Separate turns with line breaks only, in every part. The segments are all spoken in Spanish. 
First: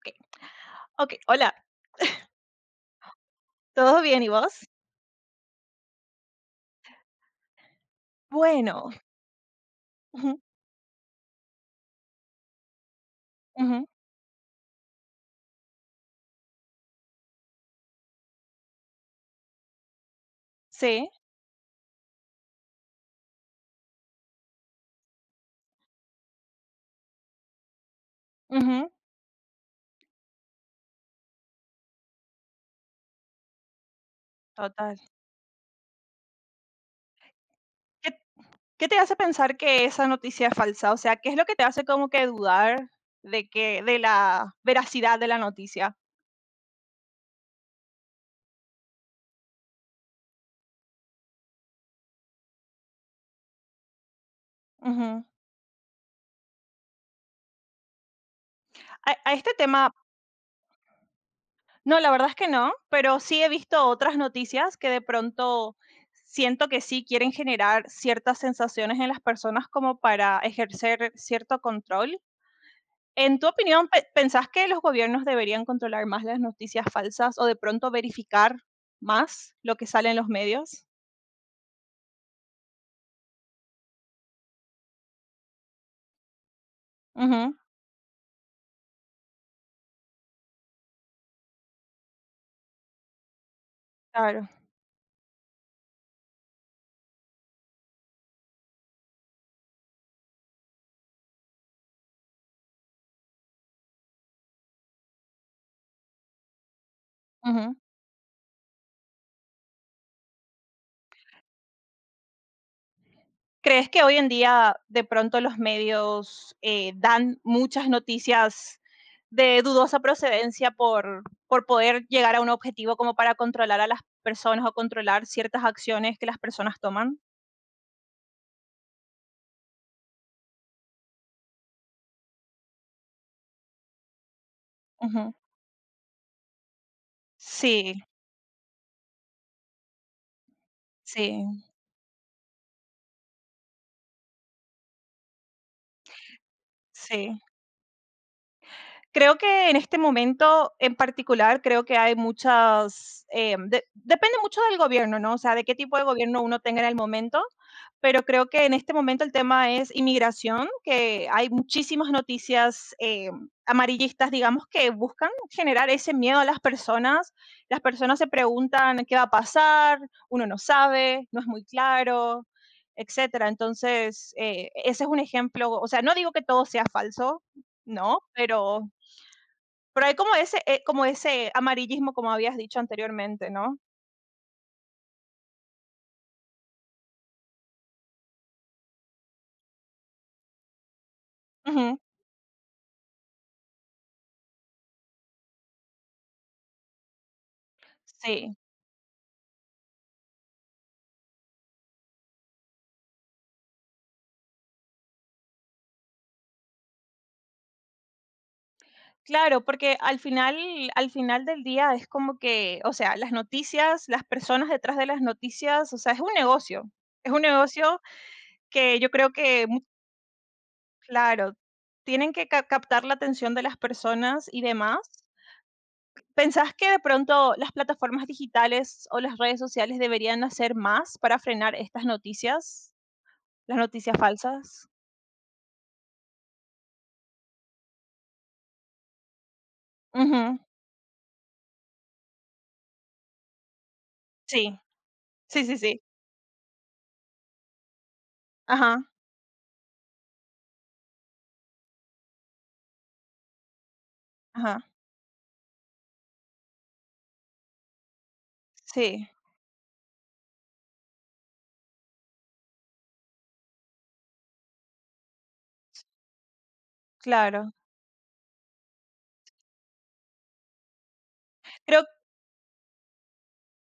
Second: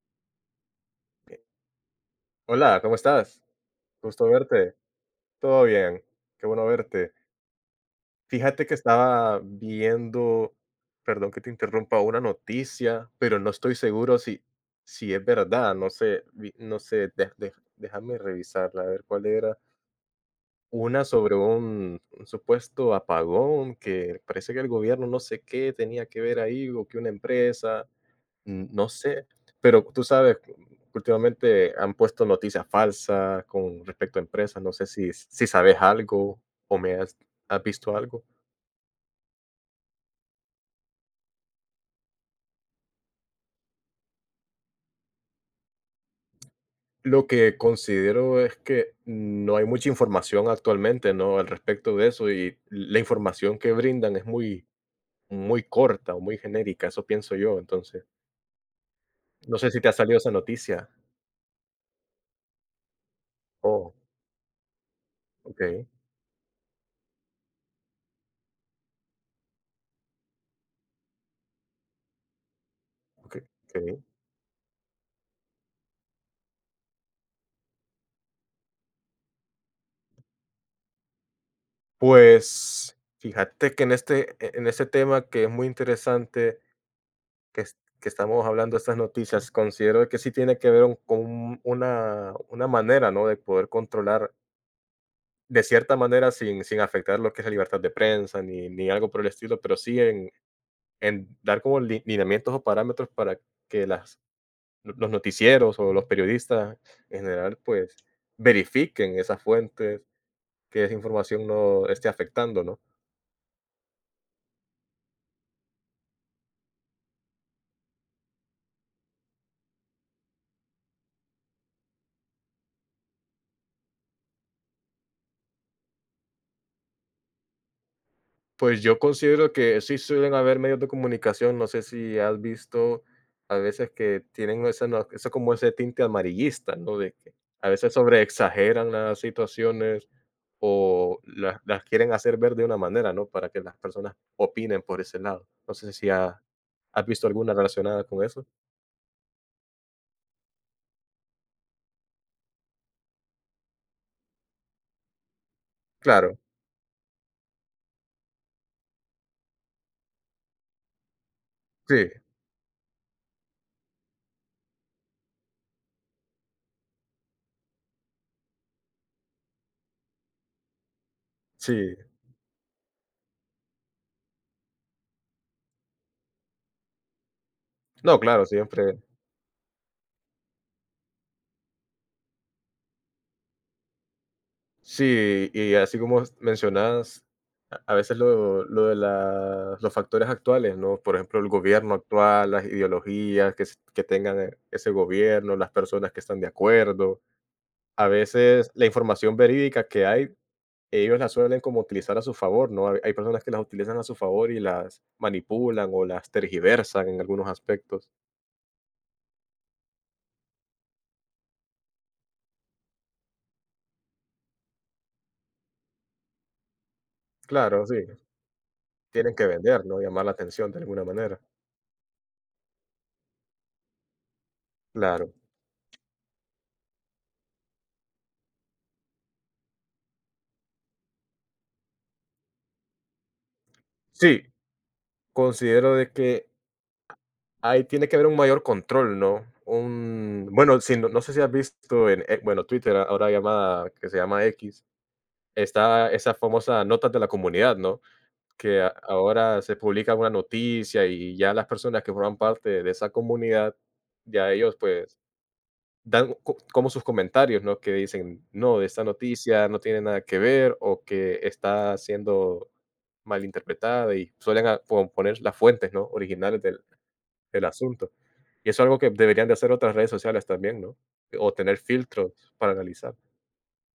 Ok, ok,
Eh,
hola.
Hola, ¿cómo estás?
¿Todo bien,
Gusto
y vos?
verte. Todo bien, qué bueno verte. Fíjate que
Bueno,
estaba
ujú,
viendo, perdón que te interrumpa, una noticia, pero no estoy
ujú,
seguro si, si es verdad. No sé, no sé, déjame revisarla, a ver cuál era. Una
sí,
sobre un supuesto apagón que parece que el gobierno no sé qué tenía que ver ahí o que una empresa. No
ujú,
sé, pero tú sabes, que últimamente han puesto noticias falsas con respecto a empresas, no sé
total.
si sabes algo o me has visto
¿Qué
algo.
qué te hace pensar que esa noticia es falsa? O sea, ¿qué es lo que te hace como que dudar de la veracidad de la noticia?
Lo que considero es que no hay mucha información actualmente, ¿no?, al respecto de eso, y la información que brindan es muy
Ujú.
muy corta o muy genérica, eso pienso yo, entonces,
A este
no sé si te ha
tema
salido esa noticia.
no, la verdad es que no, pero sí he visto
Oh,
otras noticias que de pronto
okey,
siento que sí quieren generar ciertas sensaciones en las personas como para ejercer cierto control. En tu opinión,
okey.
¿pensás que los gobiernos deberían controlar más las noticias falsas o de pronto verificar más lo que sale en los medios?
Pues, fíjate que en este tema que es muy interesante
Ujú,
que, que estamos hablando de estas noticias, considero que sí tiene que ver una manera, ¿no? De poder controlar
claro.
de cierta manera sin, sin afectar lo que es la libertad de prensa ni, ni algo por el estilo, pero sí en dar como lineamientos o parámetros para que los noticieros o los periodistas en general
Ujú.
pues verifiquen esas fuentes, que esa información no esté afectando, ¿no?
¿Crees que hoy en día de pronto los medios dan muchas noticias de dudosa procedencia por poder llegar a un objetivo como para controlar a las personas o controlar ciertas acciones que las personas toman?
Pues yo considero que sí suelen haber medios de comunicación, no sé si has visto a veces que tienen esa no eso
Ujú.
como ese tinte amarillista, ¿no? De que a veces
Sí,
sobreexageran las situaciones o las
sí,
las quieren hacer ver de una manera, ¿no? Para que las personas opinen por ese lado. No sé si ha has visto
sí.
alguna relacionada con eso.
Creo que en este momento en particular, creo que hay muchas, depende mucho del gobierno, ¿no? O sea, de qué tipo de
Claro,
gobierno uno tenga en el momento, pero creo que en este momento el tema es inmigración, que hay
sí,
muchísimas noticias amarillistas, digamos, que buscan generar ese miedo a las personas. Las personas se preguntan qué va a pasar, uno no sabe, no es muy
sí.
claro, etcétera. Entonces, ese es un ejemplo, o sea, no digo que todo sea falso,
No,
no,
claro, siempre.
pero hay como ese amarillismo, como habías dicho anteriormente, ¿no?
Sí, y así como mencionas, a veces lo de la los factores actuales, ¿no? Por ejemplo, el gobierno
Ujú.
actual, las ideologías que tengan, ese gobierno, las personas que están de acuerdo. A
Sí,
veces la información verídica que hay, ellos la suelen como utilizar a su favor, ¿no? Hay personas que las utilizan a su favor y las manipulan o las tergiversan en algunos aspectos.
claro, porque al final del día es como que, o sea, las noticias, las personas detrás de las noticias, o sea, es un negocio. Es un
Claro, sí,
negocio que yo creo
tienen que
que, mu
vender, ¿no? Llamar la atención de alguna manera.
claro, tienen que ca captar la atención de las personas y demás.
Claro.
¿Pensás que de pronto las plataformas digitales o las redes sociales deberían hacer más para frenar estas noticias, las noticias
Sí,
falsas?
considero de que ahí tiene que haber un mayor control, ¿no? Un
Ujú,
bueno, si no sé si has visto en, bueno, Twitter, ahora llamada que se llama
sí.
X,
Sí, sí, sí.
está esa famosa notas de la comunidad, ¿no? Que a
Ajá,
ahora se publica una noticia y ya las personas que forman parte de esa comunidad, ya ellos,
ajá.
pues, dan co como sus comentarios, ¿no? Que dicen: "No, esta
Sí,
noticia no tiene nada que ver", o que está siendo malinterpretada y suelen a po poner las fuentes, ¿no? Originales de el
claro.
asunto. Y eso es algo que deberían de hacer otras redes sociales también, ¿no? O tener
Creo
filtros para analizar.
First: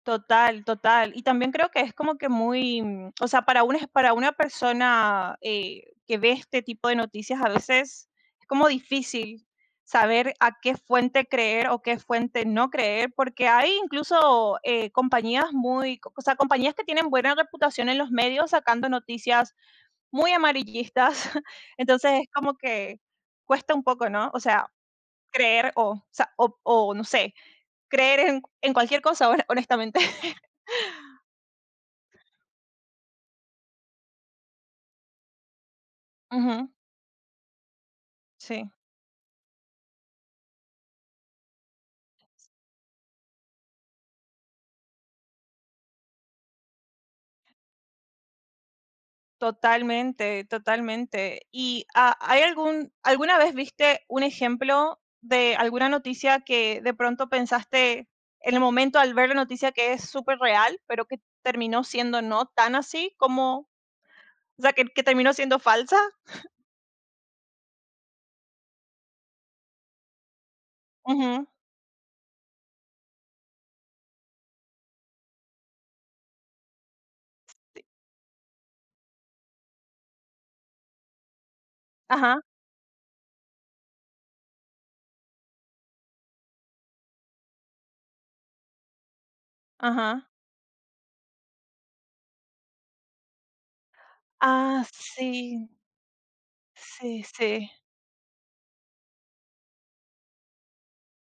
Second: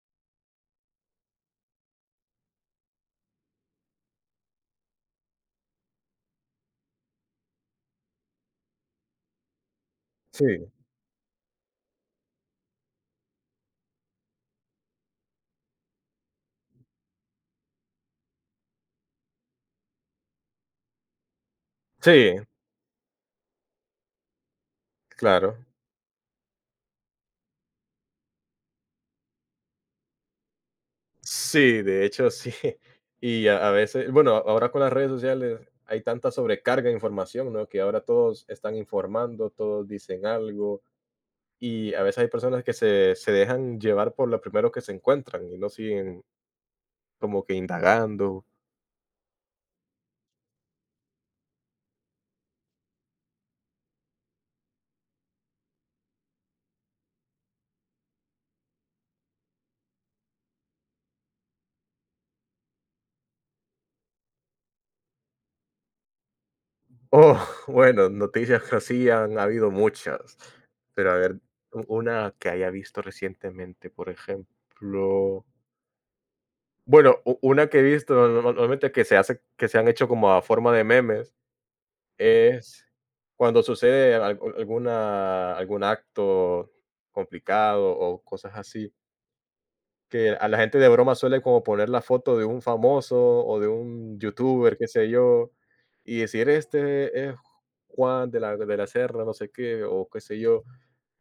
total, total. Y también creo que es como que muy, mm, o sea, para una persona, que ve este tipo de noticias, a veces es como difícil saber
Sí,
a qué fuente creer o qué fuente no creer, porque hay incluso, compañías muy, o sea, compañías que tienen buena reputación en los medios sacando noticias muy amarillistas. Entonces, es
sí,
como que cuesta un poco, ¿no? O sea,
claro.
creer o sa o no sé, creer en cualquier cosa, honestamente.
Sí, de hecho, sí. Y a veces, bueno, ahora con las redes sociales hay tanta
Ujú,
sobrecarga de información, ¿no? Que ahora todos
sí,
están informando, todos dicen algo. Y a veces hay personas que se dejan llevar por lo primero que se encuentran y no siguen como que indagando.
totalmente, totalmente. Y, ah, ¿hay algún alguna vez viste un ejemplo de alguna noticia que de pronto pensaste en el momento al ver la noticia que es súper real pero que terminó siendo no tan así como o sea, que terminó siendo falsa?
Oh, bueno, noticias que así han habido muchas, pero a ver,
Ujú,
una que haya visto recientemente, por ejemplo, bueno, una que he visto no- no, normalmente que se hace, que se han hecho como a forma de memes,
ajá,
es cuando sucede alguna, algún acto complicado o cosas así,
ajá.
que a la gente de broma suele como poner la foto de un famoso o de un youtuber, qué
Ah,
sé yo,
sí,
y decir,
sí,
este es
sí.
Juan de la Serra, no sé qué, o qué sé yo,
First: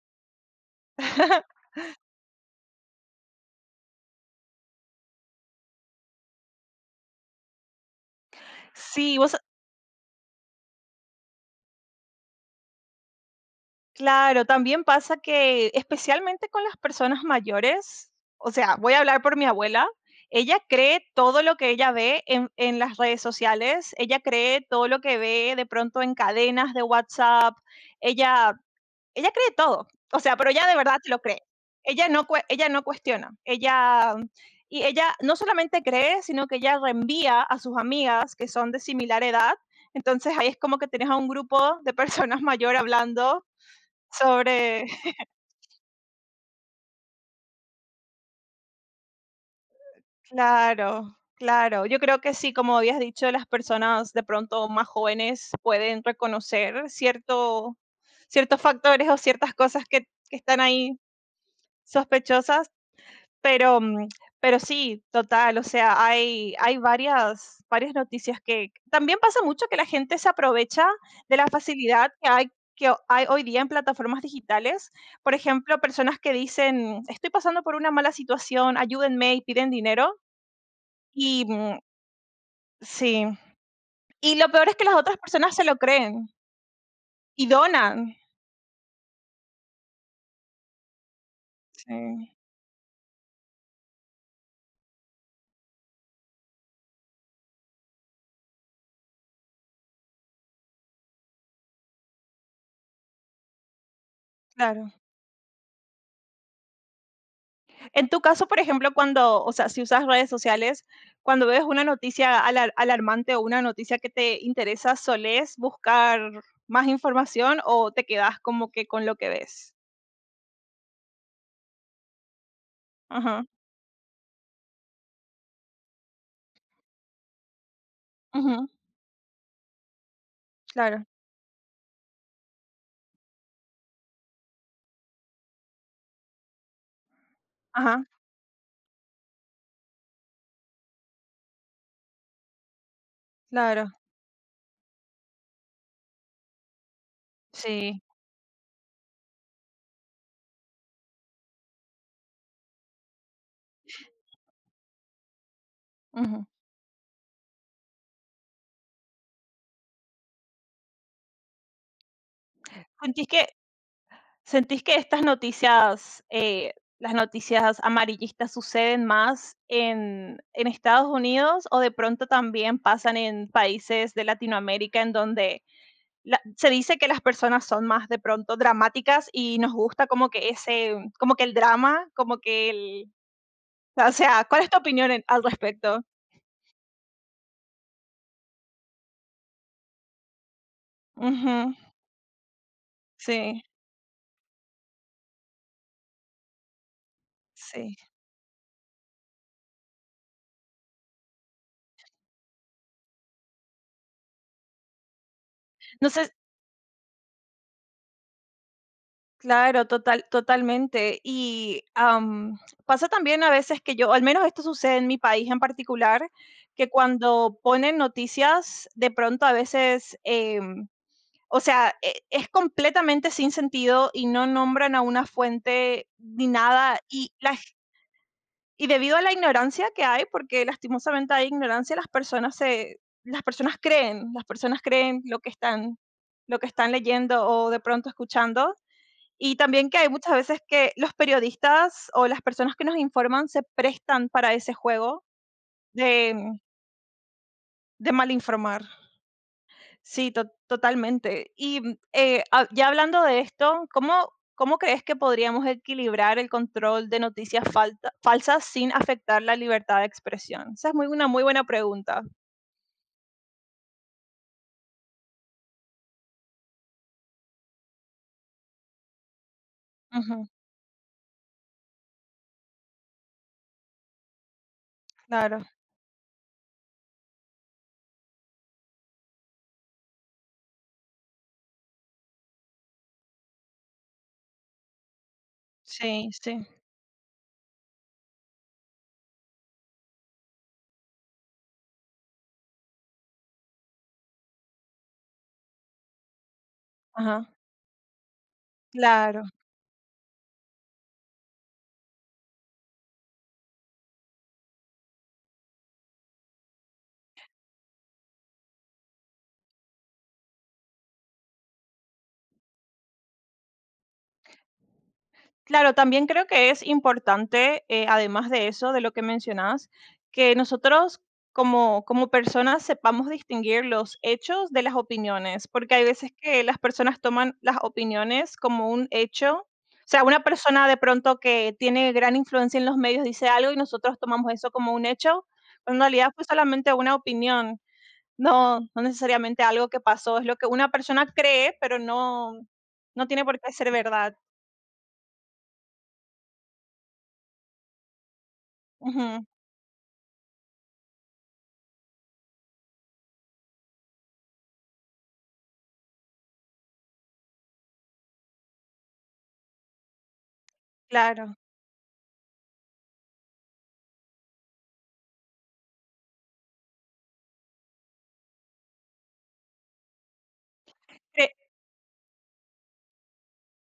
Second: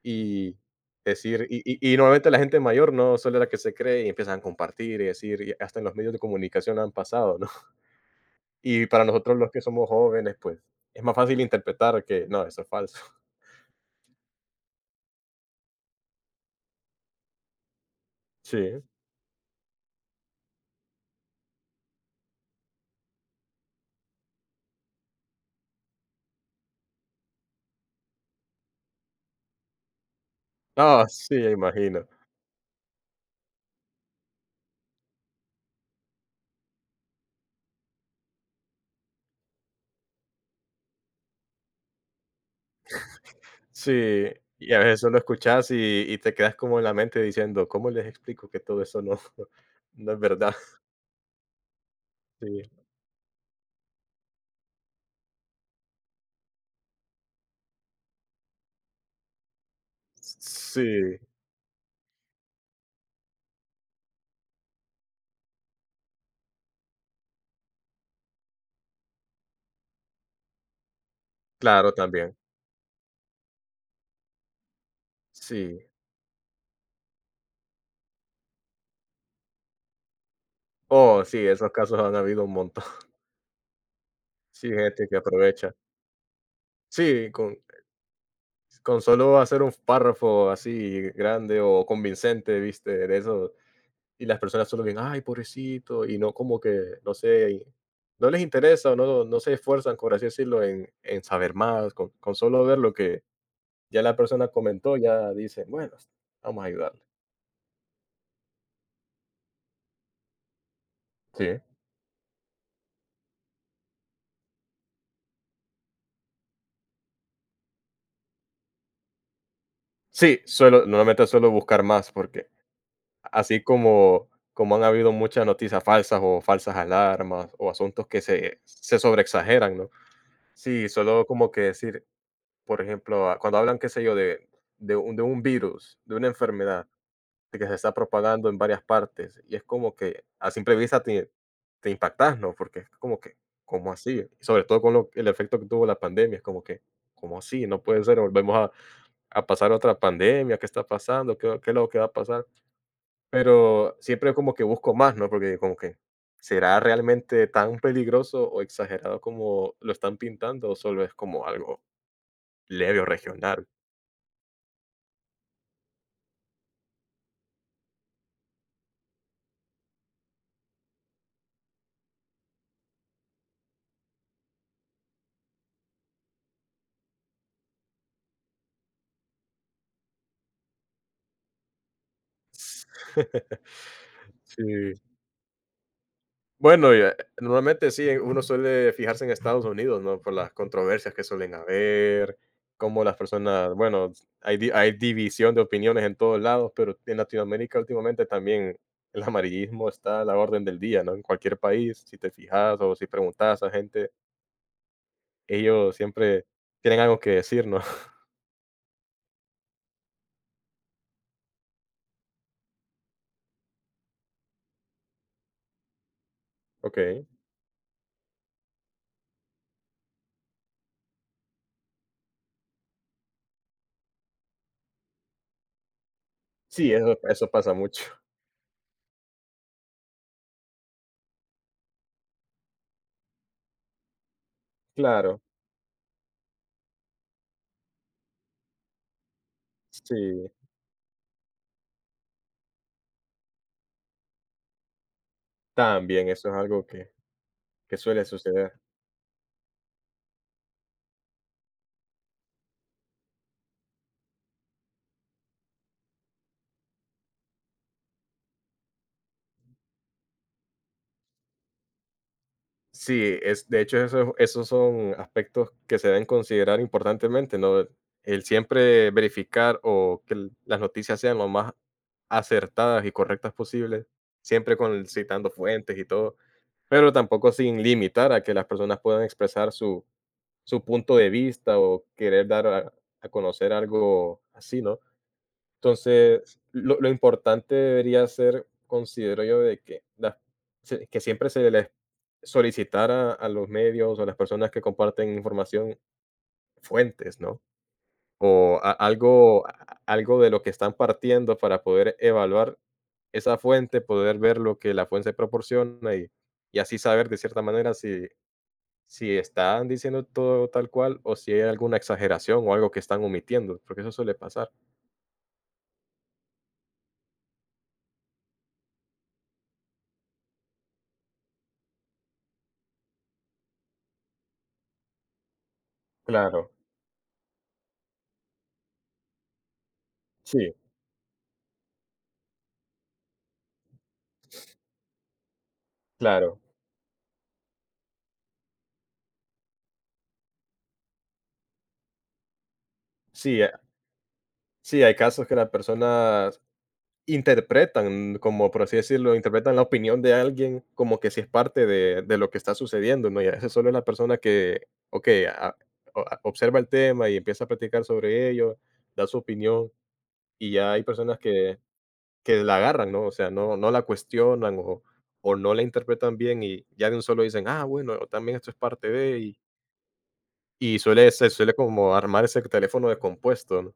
y decir normalmente la gente mayor no suele la que se cree y empiezan a compartir y decir, y hasta en los medios de comunicación han pasado, ¿no? Y para
Sí, vos
nosotros los que somos jóvenes, pues, es más fácil interpretar que no, eso es falso.
claro, también pasa que, especialmente con las personas mayores, o sea,
Sí.
voy a hablar por mi abuela, ella cree todo lo que ella ve en las redes sociales, ella cree todo lo que ve de pronto en cadenas de WhatsApp, ella, ella cree todo, o sea, pero ella de verdad
Ah
lo
sí,
cree.
imagino.
Ella no, ella no cuestiona, ella, y ella no solamente cree, sino que ella reenvía a sus amigas que son de similar edad. Entonces ahí es como que tenés a un grupo de personas mayores hablando
Sí, y a
sobre
veces solo escuchás y te quedas como en la mente diciendo: "¿Cómo les explico que todo eso no no es verdad?".
claro, claro. Yo creo que sí,
Sí,
como habías dicho, las personas de pronto más jóvenes pueden reconocer cierto ciertos factores o ciertas cosas que están ahí
sí,
sospechosas, pero, mm, pero sí, total, o sea, hay varias noticias que también pasa mucho que la gente se aprovecha de la
claro,
facilidad que
también.
hay hay hoy día en plataformas digitales. Por ejemplo,
Sí.
personas que dicen: "Estoy pasando por una mala situación, ayúdenme", y piden dinero.
Oh,
Y,
sí, esos
mm,
casos han habido un montón.
sí, y lo
Sí,
peor es que las
gente que
otras personas se
aprovecha.
lo creen
Sí,
y donan.
con solo hacer un párrafo así grande o
Sí,
convincente, ¿viste? De eso, y las personas solo ven: "Ay, pobrecito", y no como que, no sé, y no les interesa o no se esfuerzan, por así decirlo, en saber más, con solo ver lo que ya la persona
claro.
comentó, ya dice, bueno, vamos a ayudarle.
En tu caso, por ejemplo, o sea, si usas redes sociales, cuando
Sí.
ves una noticia alarmante o una noticia que te interesa, ¿solés buscar más información o te quedas como que con lo que ves?
Sí, suelo, normalmente suelo buscar más porque
Ajá,
así como, como han habido muchas noticias falsas o falsas alarmas o asuntos que se,
ujú,
se sobreexageran, ¿no? Sí,
claro,
solo como que decir, por ejemplo, cuando hablan, qué sé yo, de un virus, de una enfermedad, que se está
ajá,
propagando en varias partes. Y es como que a simple vista te, te impactas, ¿no? Porque es como que,
claro,
¿cómo así? Y sobre todo con el efecto que tuvo la pandemia, es como que, ¿cómo así? No puede
sí,
ser, volvemos a pasar otra pandemia, ¿qué está pasando? ¿Qué, qué es lo que va a pasar? Pero siempre como que busco más, ¿no? Porque como que,
ujú.
¿será realmente tan peligroso o exagerado como lo están pintando o solo es como algo leve o
¿Sentís que
regional?
¿Sentís que estas noticias, las noticias amarillistas suceden más en Estados Unidos o de pronto también pasan en países de Latinoamérica en donde se dice que las personas son más de pronto dramáticas y nos gusta como que ese, como que el drama, como que el, o sea, ¿cuál es tu
Sí.
opinión al respecto?
Bueno, y, normalmente sí, uno suele fijarse en Estados Unidos, ¿no? Por las controversias que suelen
Ujú,
haber, cómo las
sí,
personas, bueno, hay, hay división de opiniones en todos lados, pero en Latinoamérica
sí.
últimamente también el amarillismo está a la orden del día, ¿no? En cualquier país, si te fijas o si preguntas a gente, ellos
No sé,
siempre tienen algo que decir, ¿no?
claro, total, totalmente. Y am, pasa también a veces que yo, al menos esto sucede en mi país en particular, que
Ok.
cuando ponen noticias, de pronto a veces, o sea, es completamente sin sentido y no nombran a una fuente ni
Sí,
nada.
eso, eso pasa mucho.
Y debido a la ignorancia que hay, porque lastimosamente hay ignorancia, las personas creen
Claro,
lo que están leyendo o de pronto escuchando y también que hay muchas
sí,
veces que los periodistas o las personas que nos informan se prestan para ese juego
también eso es
de
algo que
de
suele
mal
suceder.
informar. Sí, to totalmente. Y, mm, ha ya hablando de esto, ¿cómo crees que podríamos equilibrar el control de noticias falta falsas sin afectar la libertad de expresión? Esa es muy una muy buena pregunta.
Sí, es, de hecho, eso, esos son aspectos que se deben considerar importantemente, ¿no? El siempre verificar o que
Ujú,
las noticias sean lo más acertadas y correctas posibles, siempre con citando
claro.
fuentes y todo, pero tampoco sin limitar a que las personas puedan expresar su, su punto de vista o querer dar a conocer algo así, ¿no?
Sí,
Entonces,
sí.
lo importante debería ser, considero yo, de que las se que siempre se les solicitara a los medios o a las personas que comparten información fuentes,
Ajá,
¿no? O a
claro.
algo de lo que están partiendo para poder evaluar esa fuente, poder ver lo que la fuente proporciona y así saber de cierta manera si si están diciendo todo tal cual o si hay alguna exageración o algo que están omitiendo, porque eso suele pasar.
Claro, también creo que es importante, además de eso, de lo que mencionás, que nosotros como personas sepamos distinguir los hechos de las opiniones, porque hay veces que
Claro,
las personas toman las opiniones como un hecho. O sea, una
sí,
persona de pronto que tiene gran influencia en los medios dice algo y nosotros tomamos eso como un hecho, cuando en realidad fue
claro.
solamente una opinión, no necesariamente algo que pasó, es lo que una persona cree, pero no, no tiene por
Sí,
qué ser verdad.
sí, hay casos que las personas interpretan, como por así decirlo,
Ujú,
interpretan la opinión de alguien como que si es parte de lo que está sucediendo, ¿no? Y a veces solo es la persona que, ok, observa el tema y empieza a platicar sobre ello, da su opinión, y ya hay personas
claro.
que la agarran, ¿no? O sea, no, no la cuestionan o no la interpretan bien y ya de un solo dicen, ah, bueno, también esto es parte de, y suele, se
Cre-
suele como armar ese teléfono descompuesto, ¿no?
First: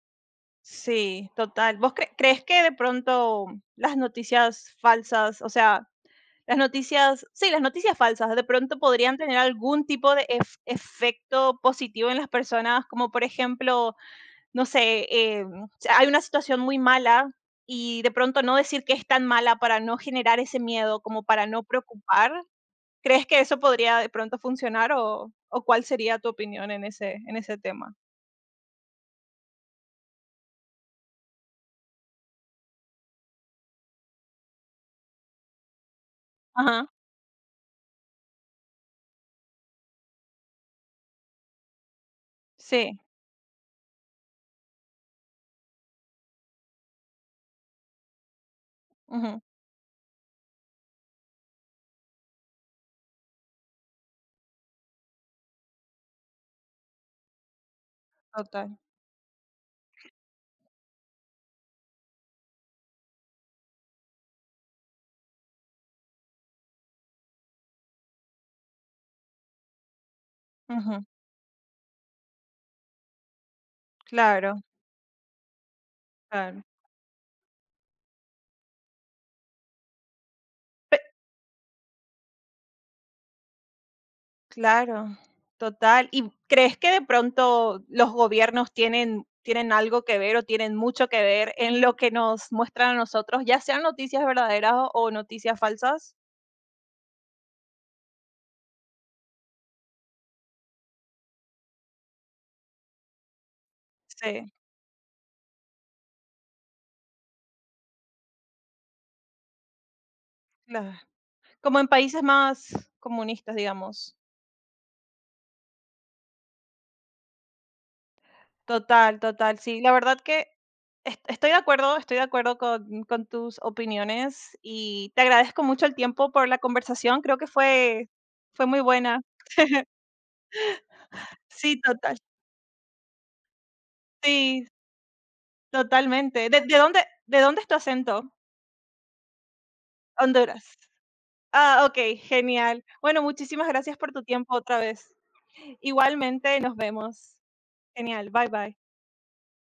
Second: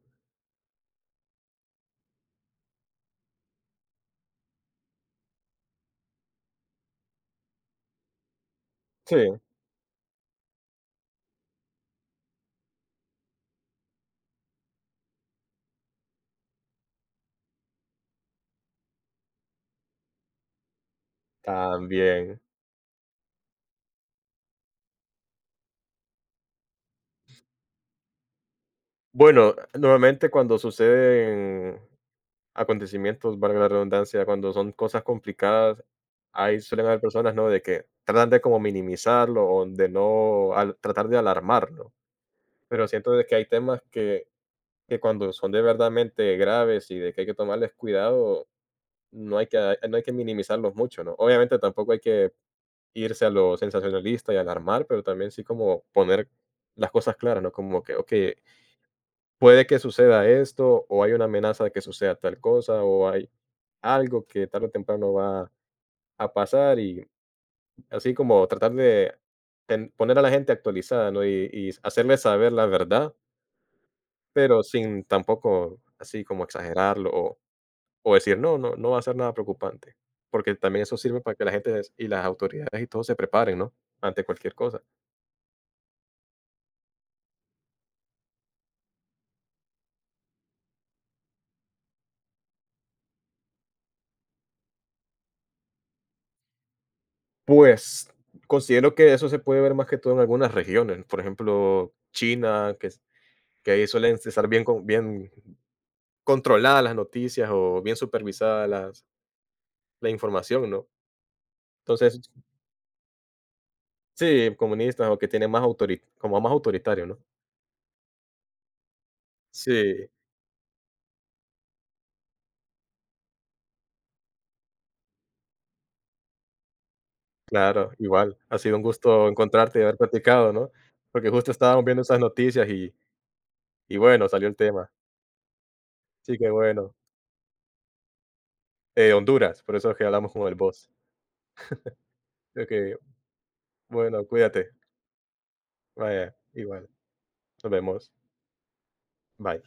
sí, total. ¿Vos crees que de pronto las noticias falsas, o sea, las noticias, sí, las noticias falsas, de pronto
Sí,
podrían tener algún tipo de efecto positivo en las personas, como por ejemplo, no sé, eh, si hay una situación muy mala y de pronto no decir que es tan mala para no generar ese miedo, como para no preocupar.
también.
¿crees que eso podría de pronto funcionar o cuál sería tu opinión en ese tema?
Bueno, normalmente cuando suceden acontecimientos, valga la redundancia, cuando son cosas complicadas, ahí suelen
Ajá,
haber personas, ¿no? De que tratan de como minimizarlo o de no al tratar de alarmarlo. Pero
sí,
siento de que hay temas que cuando son de verdaderamente graves y de que hay que tomarles cuidado,
ujú,
no hay que minimizarlos mucho, ¿no? Obviamente tampoco hay que irse a lo sensacionalista y alarmar, pero también sí como poner las cosas claras, ¿no? Como que, okey,
total.
puede que suceda esto, o hay una amenaza de que suceda tal cosa, o hay algo que tarde o temprano va a pasar, y así como tratar de poner a la gente actualizada, ¿no? Y hacerle saber la verdad,
Claro,
pero sin tampoco así como
claro.
exagerarlo o decir, no, no, no va a ser nada preocupante, porque también eso
Pe
sirve para que la gente y las autoridades y todos se preparen, ¿no? Ante cualquier cosa.
claro, total. ¿Y crees que de pronto los gobiernos tienen algo que ver o tienen mucho que ver en lo que nos muestran a nosotros, ya sean noticias verdaderas o noticias falsas?
Pues considero que eso se puede ver más que todo en algunas regiones, por ejemplo, China, que ahí suelen estar
Sí,
bien controladas las noticias o bien supervisadas las la información, ¿no?
claro. Como en
Entonces
países más comunistas, digamos.
sí, comunistas o que tienen más autori como más autoritario, ¿no?
Total, total, sí. La
Sí,
verdad que estoy de acuerdo con tus opiniones y te agradezco mucho el tiempo por la conversación, creo que
claro,
fue
igual. Ha
fue
sido
muy
un
buena.
gusto encontrarte y haber platicado, ¿no? Porque justo
Sí,
estábamos viendo
total.
esas noticias y bueno, salió el
Sí.
tema. Sí, que
Totalmente. ¿De de
bueno.
dónde de dónde es tu acento?
Honduras, por eso es que hablamos con el
Honduras.
boss.
Ah, okey, genial.
Que
Bueno, muchísimas gracias por tu
bueno,
tiempo
cuídate.
otra vez.
Vaya,
Igualmente, nos
igual.
vemos.
Nos vemos.
Genial, bye, bye.
Bye.